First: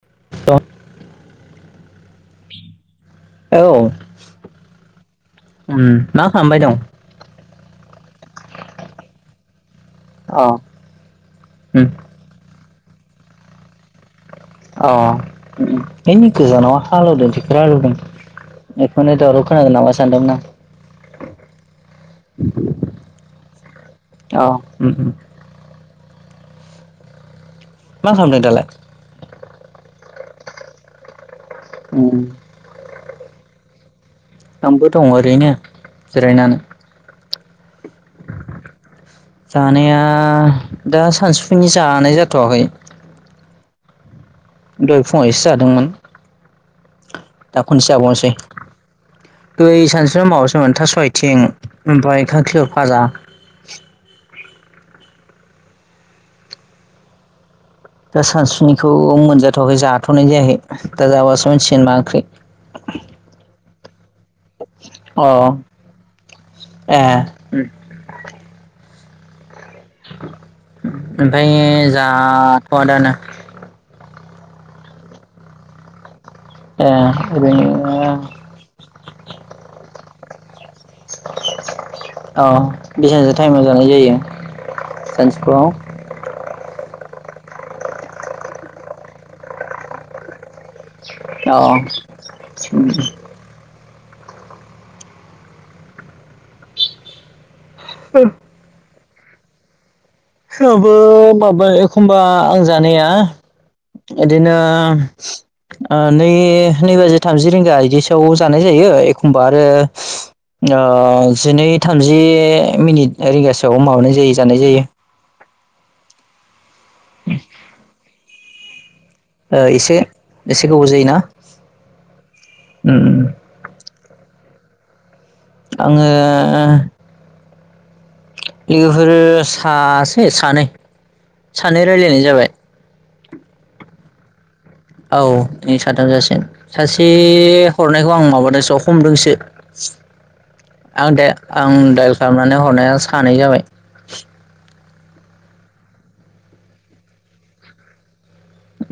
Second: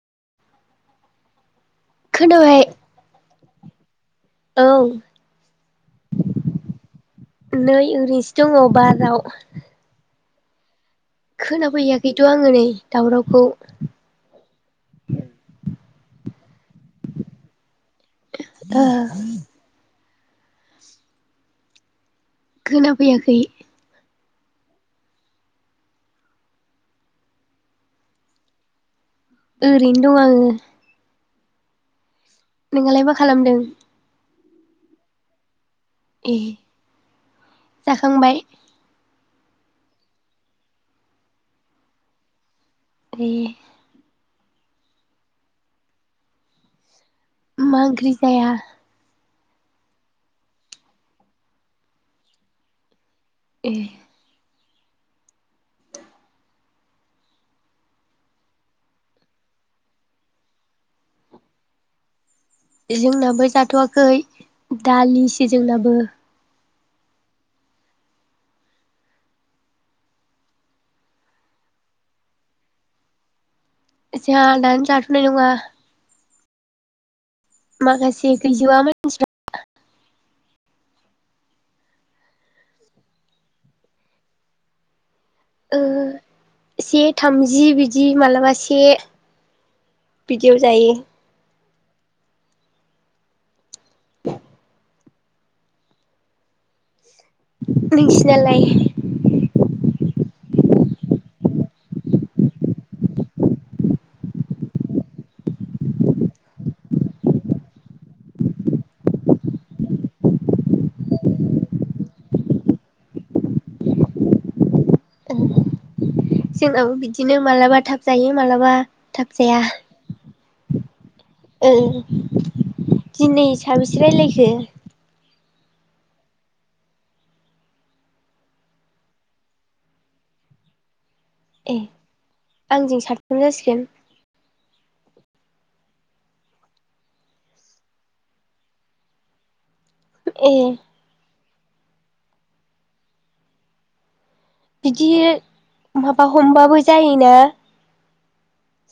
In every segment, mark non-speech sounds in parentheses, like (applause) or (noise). (unintelligible) खोनाबाय। औ उम औ मा खालामबाय दं? नै ओरैनोसो दङ बाराव अ उम खोनाफैयाखैथ' आङो नै दावरावखौ अ उम बै नै गोजानाव हालौवदो टेकथर हालौदों ओ बेखौनो दावराव खोनादो नामा सानदोंमोन आं खोनाफैयाखै। अ उम उम मा खालामदों दालाय? ओरैनो दं आङो उम नोंआलाय मा खालामदों? आंबो दं ओरैनो ए जिरायनानै जाखांबाय? जानाया दा सानसुफुनि जानाय जाथ'वाखै। दे दहय फुङाव एसे जादोंमोन। दा मा खनसे ओंख्रि जाबावनोसै। जाया दै सानस्रिाव माबासोमोन थास'आयथें ओमफाय खंखिलर फाजा ए दा सानसुफुनिखौ मोनजाथ'वाखै जाथ'नाय जायाखै दा जाबासो मिथिसिगोन मा ओंख्रि। इ जोंनाबो जाथ'वाखै दालिसो अ जोंनाबो। ए उम ओमफाय जाथ'आ दानो। जाहा दानो जाथ'नाय नङा। ए ओरैनो माखासे गैजोबा मानसि (inaudible) अ बेसेबांसो टाइमाव जानाय जायो सानजुफुआव ओ से थामजि बिदि मालाबा से बिदियाव जायो। अ अम नोंसिनालाय फोरावबो माबा एखनबा आं जानाया इदिनो ओ नै नै बाजि थामजि रिंगा इदिसोआव जानाय जायो एखनबा आरो ओ जिनै थामजि मिनिट रिंगासोआव माबानाय जायो जानाय जायो। औ जोंनाबो बिदिनो मालाबा थाब जायो मालाबा थाब जाया ओ एसे एसे गोबाव जायोना ओं उम दिनै साबैसो रायलायखो? आंङो आंङो लोगोफोर सासे सानै ए सानै रायलायनाय जाबाय। आंजों साथाम जासिगोन औ नोंजों साथाम जासिगोन। सासे हरनायखौ आं माबादोंसो आं हमदोंसो ए आं दाया आं दाइल खालामनानै हरनाया सानै जाबाय बिदि माबा हमबाबो जायोना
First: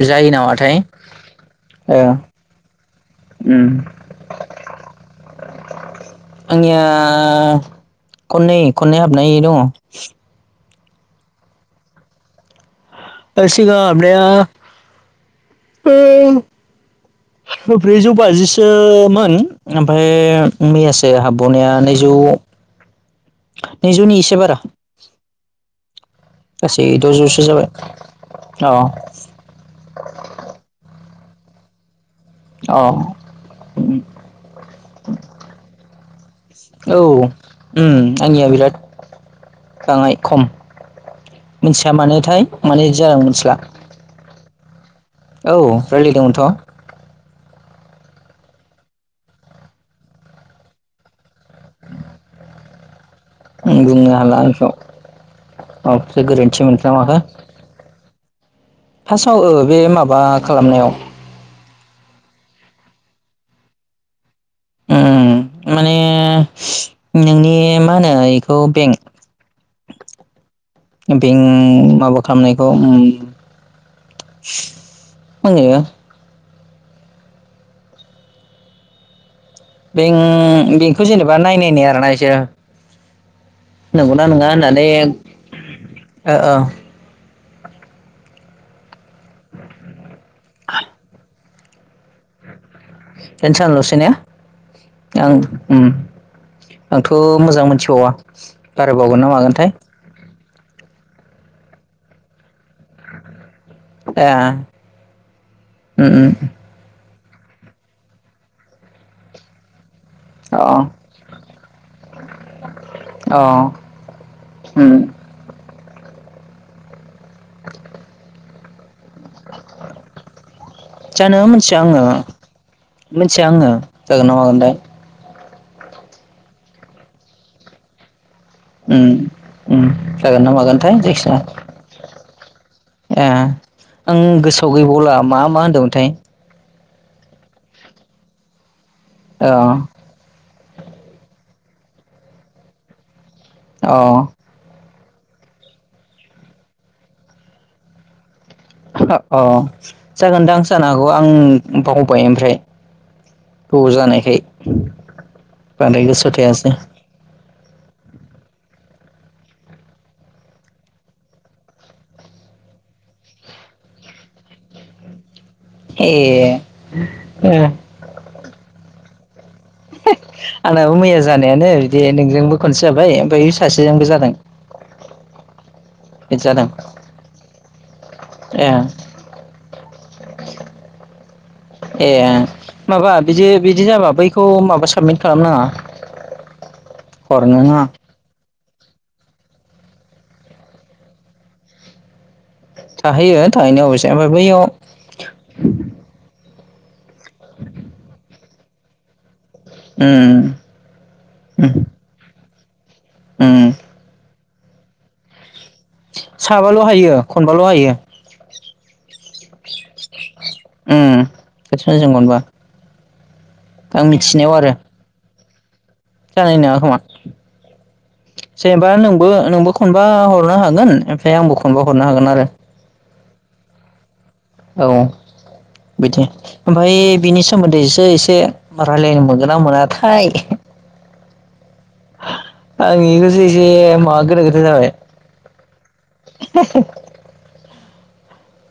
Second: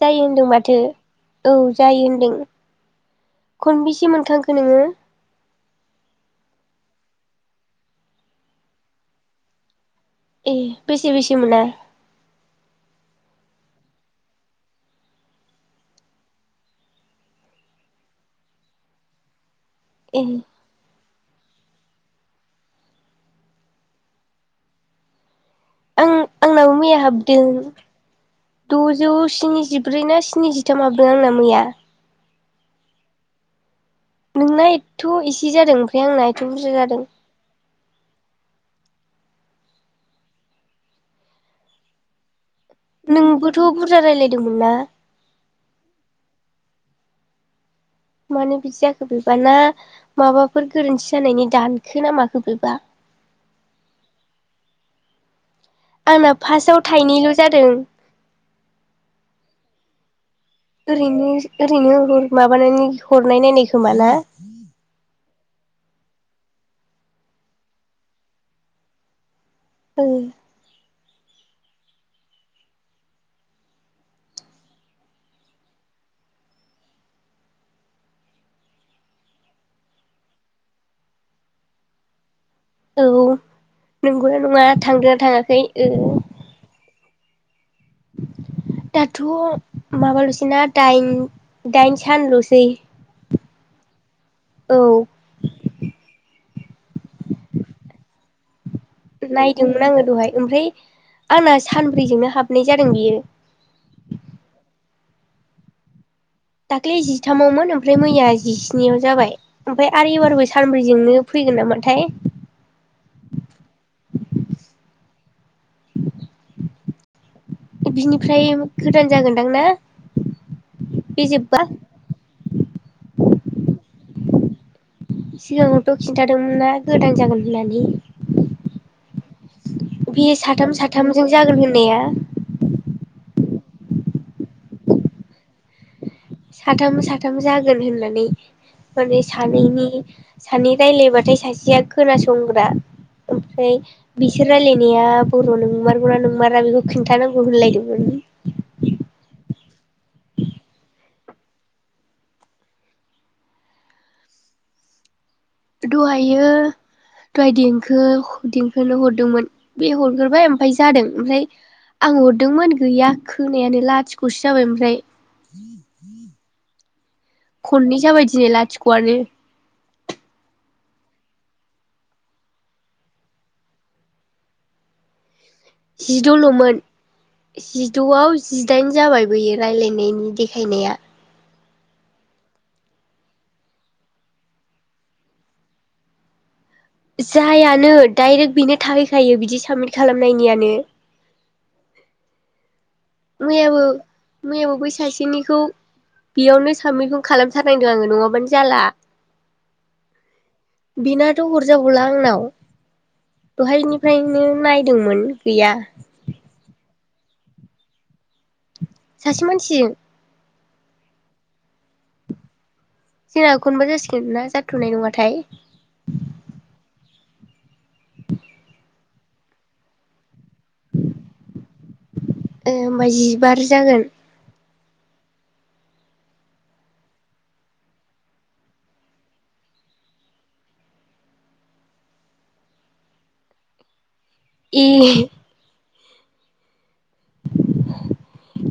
जायो होनदों माथो औ ओ जायो होन्दों उम खनबैसे मोनखांखो नोंङो (inaudible) आंनिया खननै खननै हाबनाय दङ ए बेसे बेसे मोना ए सिगां हाबनाया ब्रैजौ बाजिसो मोन। ओमफ्राय ए मैयासो हाबबावनाया नैजौ नैजौनि इसे बारा। आं आंनाबो गासै मैया दजौसो जाबाय अ (unintelligible) ब्रै ना स्निजिथाम हाबदों आंना मैया अ नोंना एथ' इसि जादों ओमफ्राय आंना एथ' बुरजा जादों अम आंनिया बिराट बाङाय खम मिथिया मानोथाय माने जादों मिथिला नोंबोथ' बुरजा रायलायदोंमोनना। औ रायलायदोंमोनथ' मानोे बिदि जाखो बेबा ना माबाफोर गोरोन्थि जानायनि दानखो नामाखो बेबा अम बुंनो हाला आं बेखौ माबाफोरसो आंना गोरोन्थि फार्स्टआव मोनखोना माखो। थाइनैल' जादों फासाआव ओ बे माबा खालामनायाव ओरैनो ओरैनो हर माबानानै हरनाय नायनाय खोमाना। अम माने नोंनि मा होनो इखौ बेंक अम बेंक माबा खालामनायखौ उम (unintelligible) बें-बेंकखौ जेनेबा नाय नायनाय आरोना बिसोरो औ नंगौना नङा थांदोंना थाङाखै ओ ओ ओ दाथ' माबाल'सै ना दाइन दाइनसानल'सै दाइनसान लसै ने? आं ओम आंथ' मोजां मोनथिबावा बारायबावगोन ना मागोनथाय नायदोंमोन आङो दहाय ओमफ्राय आंना सानब्रैजोंनो हाबनाय जादों बियो एह उम उम दाख्लै जिथामावमोन ओमफ्राय मैया जिस्नियाव जाबाय ओमफ्राय आरो एबार (unintelligible) सानब्रैजोंनो फैगोन नामाथाय अह उम बिनिफ्राय गोदान जागोनदां ना बे जानो जोबबा मिथिया आङो मिथिया आङो जागोन ना मागोन थाय सिगाङावथ' खिन्थादोंमोन ना गोदान जागोन होननानै उम उम बे जागोन ना साथाम मागोनथाय साथामजों जायखिजाया जागोन होननाया ए आं गोसोआव गैबावला मा मा होन्दोंमोनथाय? साथाम साथाम जागोन होननानै माने अ सानैनि सानै रायज्लायबाथाय सासेया खोनासंग्रा ओमफ्राय अ बि बिसोर रायलायनाया बर' नोंमारगौना नोंमारा बेखौ खिन्थानांगौ होनलायदोंमोन। अ जागोनदां आं जानो हागौ आं बावबाय ओमफ्राय गोबाव जानायखाय बांद्राय गोसोआव दहायो थायासै दहाय देंखो देंखोनो हरदोंमोन बे हरग्रोबाय ओमफफ्राय जादों ओमफ्राय आं हरदोंमोन गैया खोनायानो लाथिख'सो जाबाय ओमफ्राय ए उम खननै जाबायदिनोै लाथिख'आनो आंनाबो मैया जानायानो बिदि नोंजोंबो खनसे जाबाय ओमफ्राय सासेजोंबो जादों। (inaudible) बिदि जादों जिद'ल'मोन जिद'आव ए जिदाइन जाबाय बैयो रायज्लायनायनि देखायनाया ए माबा बिदि बिदि जाबा बैखौ माबा साबमिट खालाम नाङा (inaudible) जायानो डाइरेक्ट बेनो थाहैखायो बिदि साबमिट खालामनायनियानो थाहैयो मैयाबो थाहैनाया अबयसे ओमफ्राय बैयाव मैयाबो बै सासेनिखौ बेयावनो सामिटखौ खालामथारनांदों आङो नङाबानो जाला उम बेनाथ' उम हरजाबावला आंनाव उम दहायनि निफ्रायनो नायदोंमोन गैया साबाल' हायो खनबाल' हायो। सासे मानसिजों उम सासे मानसिजों खनबा जोंना खनबा आं जासिगोन ना मिथिनायाव आरो जाथ'नाय नङाथाय? जानाय नङा खोमा जेनेबा नोंबो नोंबो खनबा हरनो हागोन ओमफ्राय आंबो खनबा हागोन आरो। ए होमबा जिबार जागोन। औ बिथिं ओमफाय बिनि सोमोन्दैसो एसे रायलायनो मोनगोन ना मोनाथाय आं एखौसो एसे माबा गोनो गोथो ए जाबाय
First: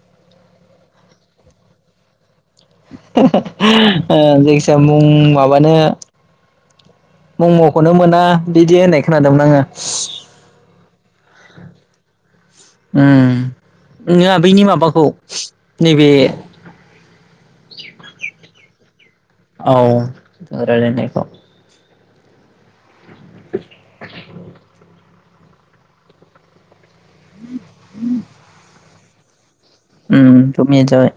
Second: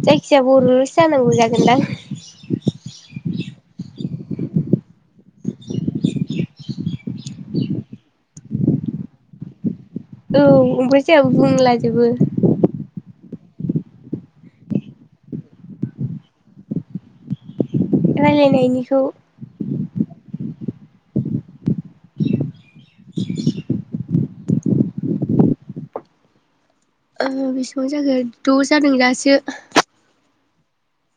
जायखिजाया बर'ल'सो जानांगौ जागोनदां ओ जायखि जाया मुं माबानो (inaudible) मम'खौनो मोना बिदि होननाय खोनादोंमोन आङो। औ ओमफ्राय जायाबाबो बुंलाजोबो ओम ओङा बैनि माबाखौ नैबे रायलायनायनिखौ औ रायलायनायखौ (inaudible) ओ बेसेबां जाखो द' जादों दासो। ओम द' मिनिद जाबाय।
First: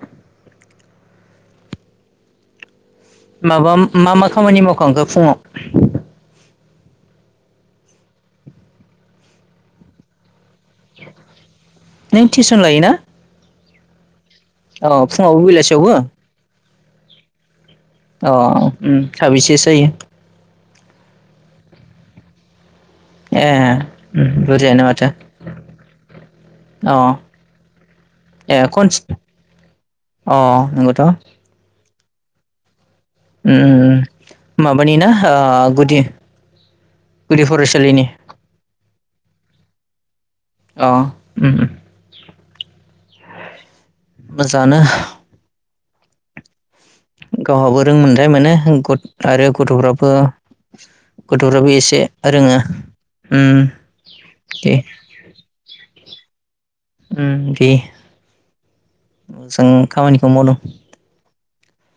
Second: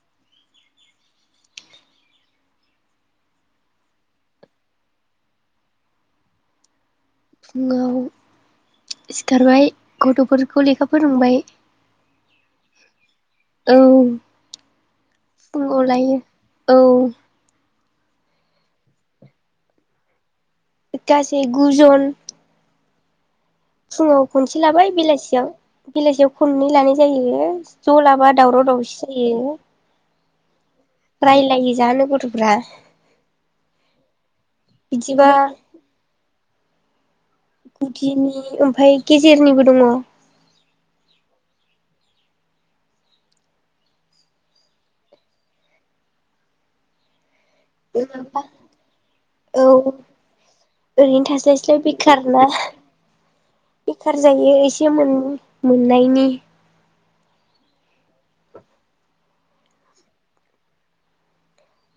माबा मा मा खामानि मावखांखो फुङाव? फुङाव सिखारबाय गथ'फोरखौ लेखा फोरोंबाय। नों टिउसन लायोना? औ अ फुङावबो फुङाव बेलासियावबो लायो औ औ अ ओम साबैसेसो जायो? गासै गुजन ए फुङाव उम खनसे बुरजायानो लाबाय माथो बेलासियाव बेलासियाव खननै अ लानाय जायो ज' लाबा दावराव दावसि जायो। ओ नंगौथ' उम रायलायो जानो गथ'फ्रा। ओम ओम माबानि ना बिदिबा गुदि गुदि फरायसालिनि गुदिनि ओमफ्राय गेजेरनिबो दङ। अ ओम ओम मोजाङानो। गावहाबो रोंमोनथाय मोनो आरो गथ-गथ'फ्राबो ओरैनो गथ'फ्राबो थास्लायस्लाय एसे बेखार ना रोङो। उम बेखार जायो दे एसे मोनो मोननायनि। ओम दे, मोजां खामानिखौ मावदों।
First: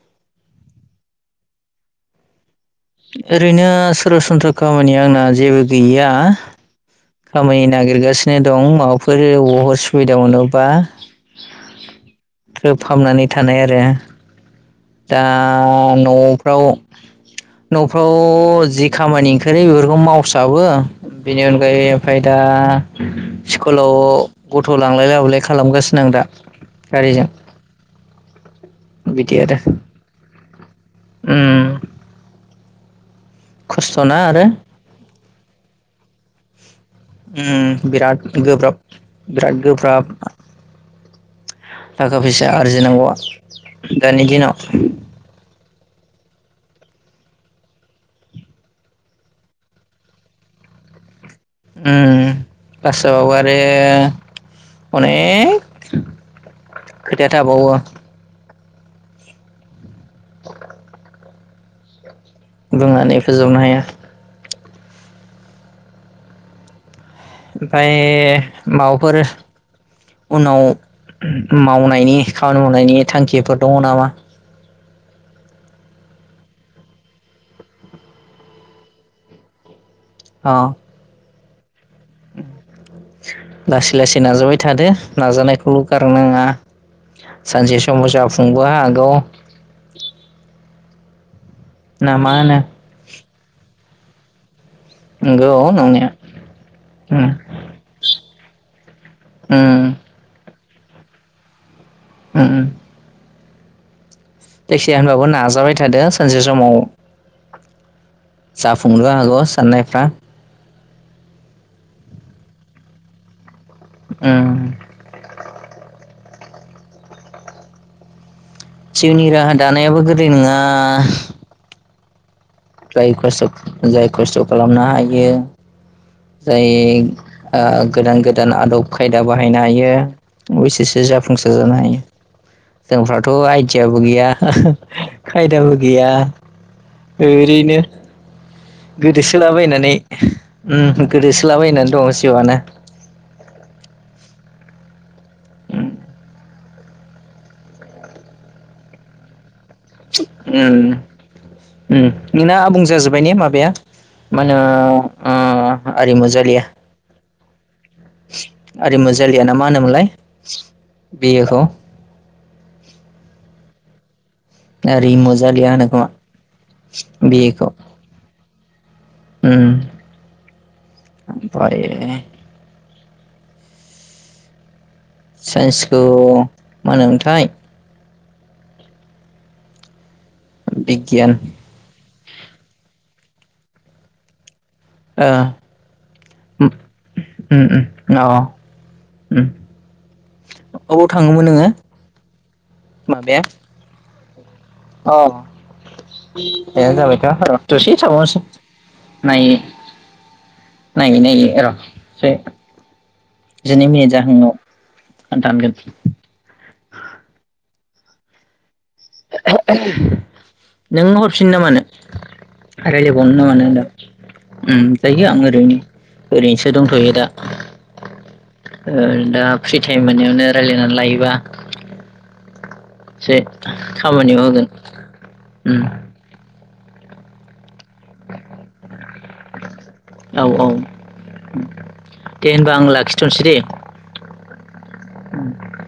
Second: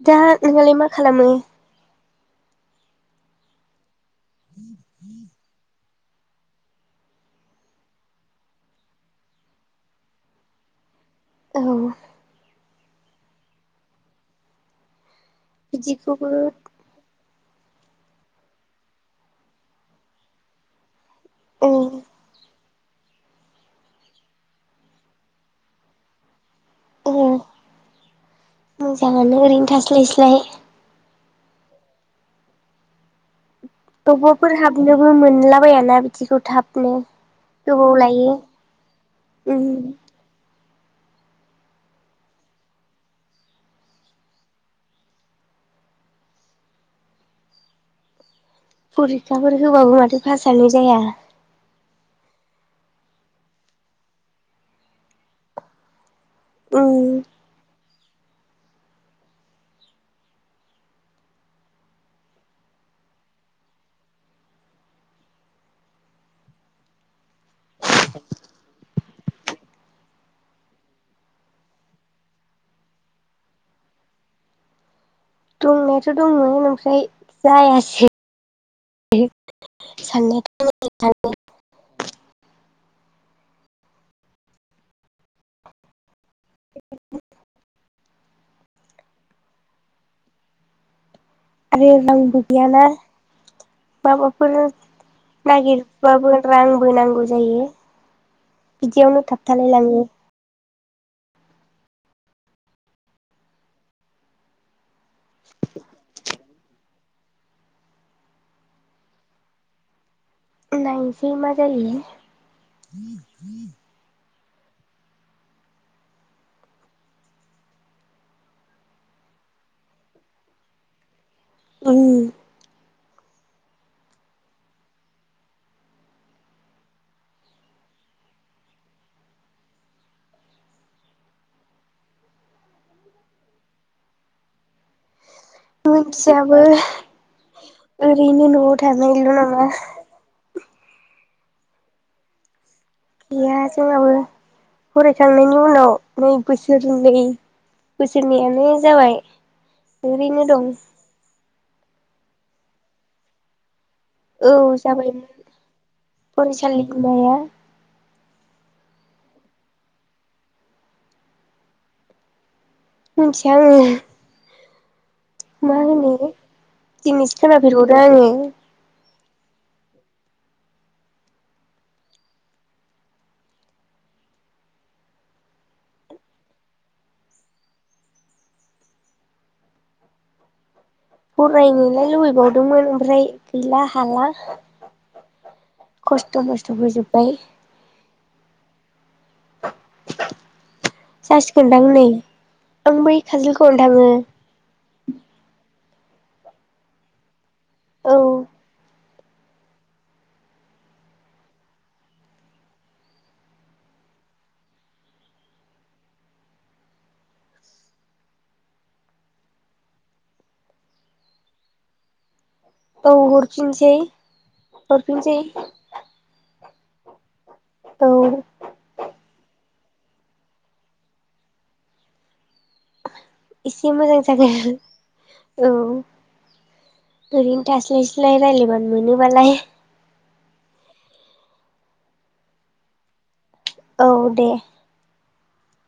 दा नोंनालाय मा खालामो? ओरैनो सरासनस्रा खामानिया आंना जेबो गैया। खामानि नागिरगासिनो दं माबाफोर बबावबा सुबिदा मोनोबा। औ ग्रोब हाबनानै थानाय आरो दा बिदिखौबो न'फ्राव न'फ्राव जि खामानि ओंखारो बेफोरखौ मावसाबो। बेनि ओ अनगायै ओमफ्राय दा स्कुलाव गथ' लांलाय लाबोलाय खालामगासिनो आं दा। ओ गारिजों, बिदि आरो। स्लायस्लाय। ओम। खस्थ'ना अबावबा आरो फोर हाबनोबो मोनलाबायाना बिदिखौ थाबनो ओम गोबाव बिराद लायो गोब्राब बिराद उम गोब्राब थाखा फैसा आरजिनांगौआ दानि दिनाव फरिखाफोर होबाबो माथो पास जानो जाया। ओम पास जाबाबो‌ आरो उम अनेक खोथा थाबावयो बुंनानै फोजोबनो हाया। ओमफ्राय माबाफोर उनाव मावनायनि खामानि मावनायनि थांखिफोर दङ नामा? दंनायाथ' दंमोन ओमफ्राय जायासै। साननायाथ' अ मोजां सानो लासै लासै नाजाबाय थादो नाजानायखौल' गारनाङा सानसे समाव जाफुंबो हागौ। आरो ना मा रांबो होनो गैयाना माबाफोर नंगौ नंनाया नागिरबाबो रांबो उम नांगौ जायो। बिदियावनो थाबथालाय उम लाङो। उम उम जायखिजाया होनबाबो नाजाबाय थादो सानसे समाव जाफुंनोबो हागौ साननायफ्रा। नायनोसै मा जायो। ओम। जिउनि राहा दानायाबो गोरलै नङा। उम जाय खस्थ जाय खस्थ' खालामनो हायो जाय ओ गोदान गोदान आदब खायदा बाहायनो हायो। बेसोरसो जाफुंसार जानो हायो जोंफ्राथ' आइदियाबो गैया खायदाबो गैया मोनथियाबो ओरैनो ओरैनो न'आव थानायल' नङा गोदोसोलाबायनानै ओम गोदोसोलाबायनानै दं जिउआनो। गैया जोंनाबो फरायखांनायनि उनाव नै बोसोरनै बोसोरनैयानो जाबाय। ओरैनो दं ओम ओम नोंना आबुं जाजोब्बाय ने माबाया मा औ होनो जाबायमोन आरिमु जालिया फरायसालिमाया आरिमु जालियाना मा होनोमोनलाय बि एखौ मिथिया आङो आरिमु जालिया होनो खोमा दिनैसो बि ए खौ। खोनाफेरबावदों आङो ओम साइन्सखौ मा होनोमोनथाय। बिग फरायनोलाय लुबैबावदोंमोन ओमफ्राय गैला हाला। ओ खस्थ' ओम ओम मस्थ'बो जोब्बाय अ अ ओम जासिगोनदां नै आं बै माबाया खाजोलगाव आवनो थाङो। अ ए जाबायथ' र' दसे औ थाबावसै। नायो नायो नायो र' जिनै मिनिट जाहां आव आं दानगोन। नों हरफिननो ना मानो। औ रायजलायबावनो मानो हरफिनसै होनादां जायो हरफिनसै आं ओरैनो ओरैनोसो दंथ'यो दा औ ओ दा फ्रि टाइम मोनावनो रायजलायनानै लायोबा एसे एसे मोजां खामानियाव होगोन जागोन औ उम ओरैनो थास्लाय स्लाय रायज्लायबानो मोनोबालाय औ औ दे होनबा आं लाखिथ'सै दे औ दे ओम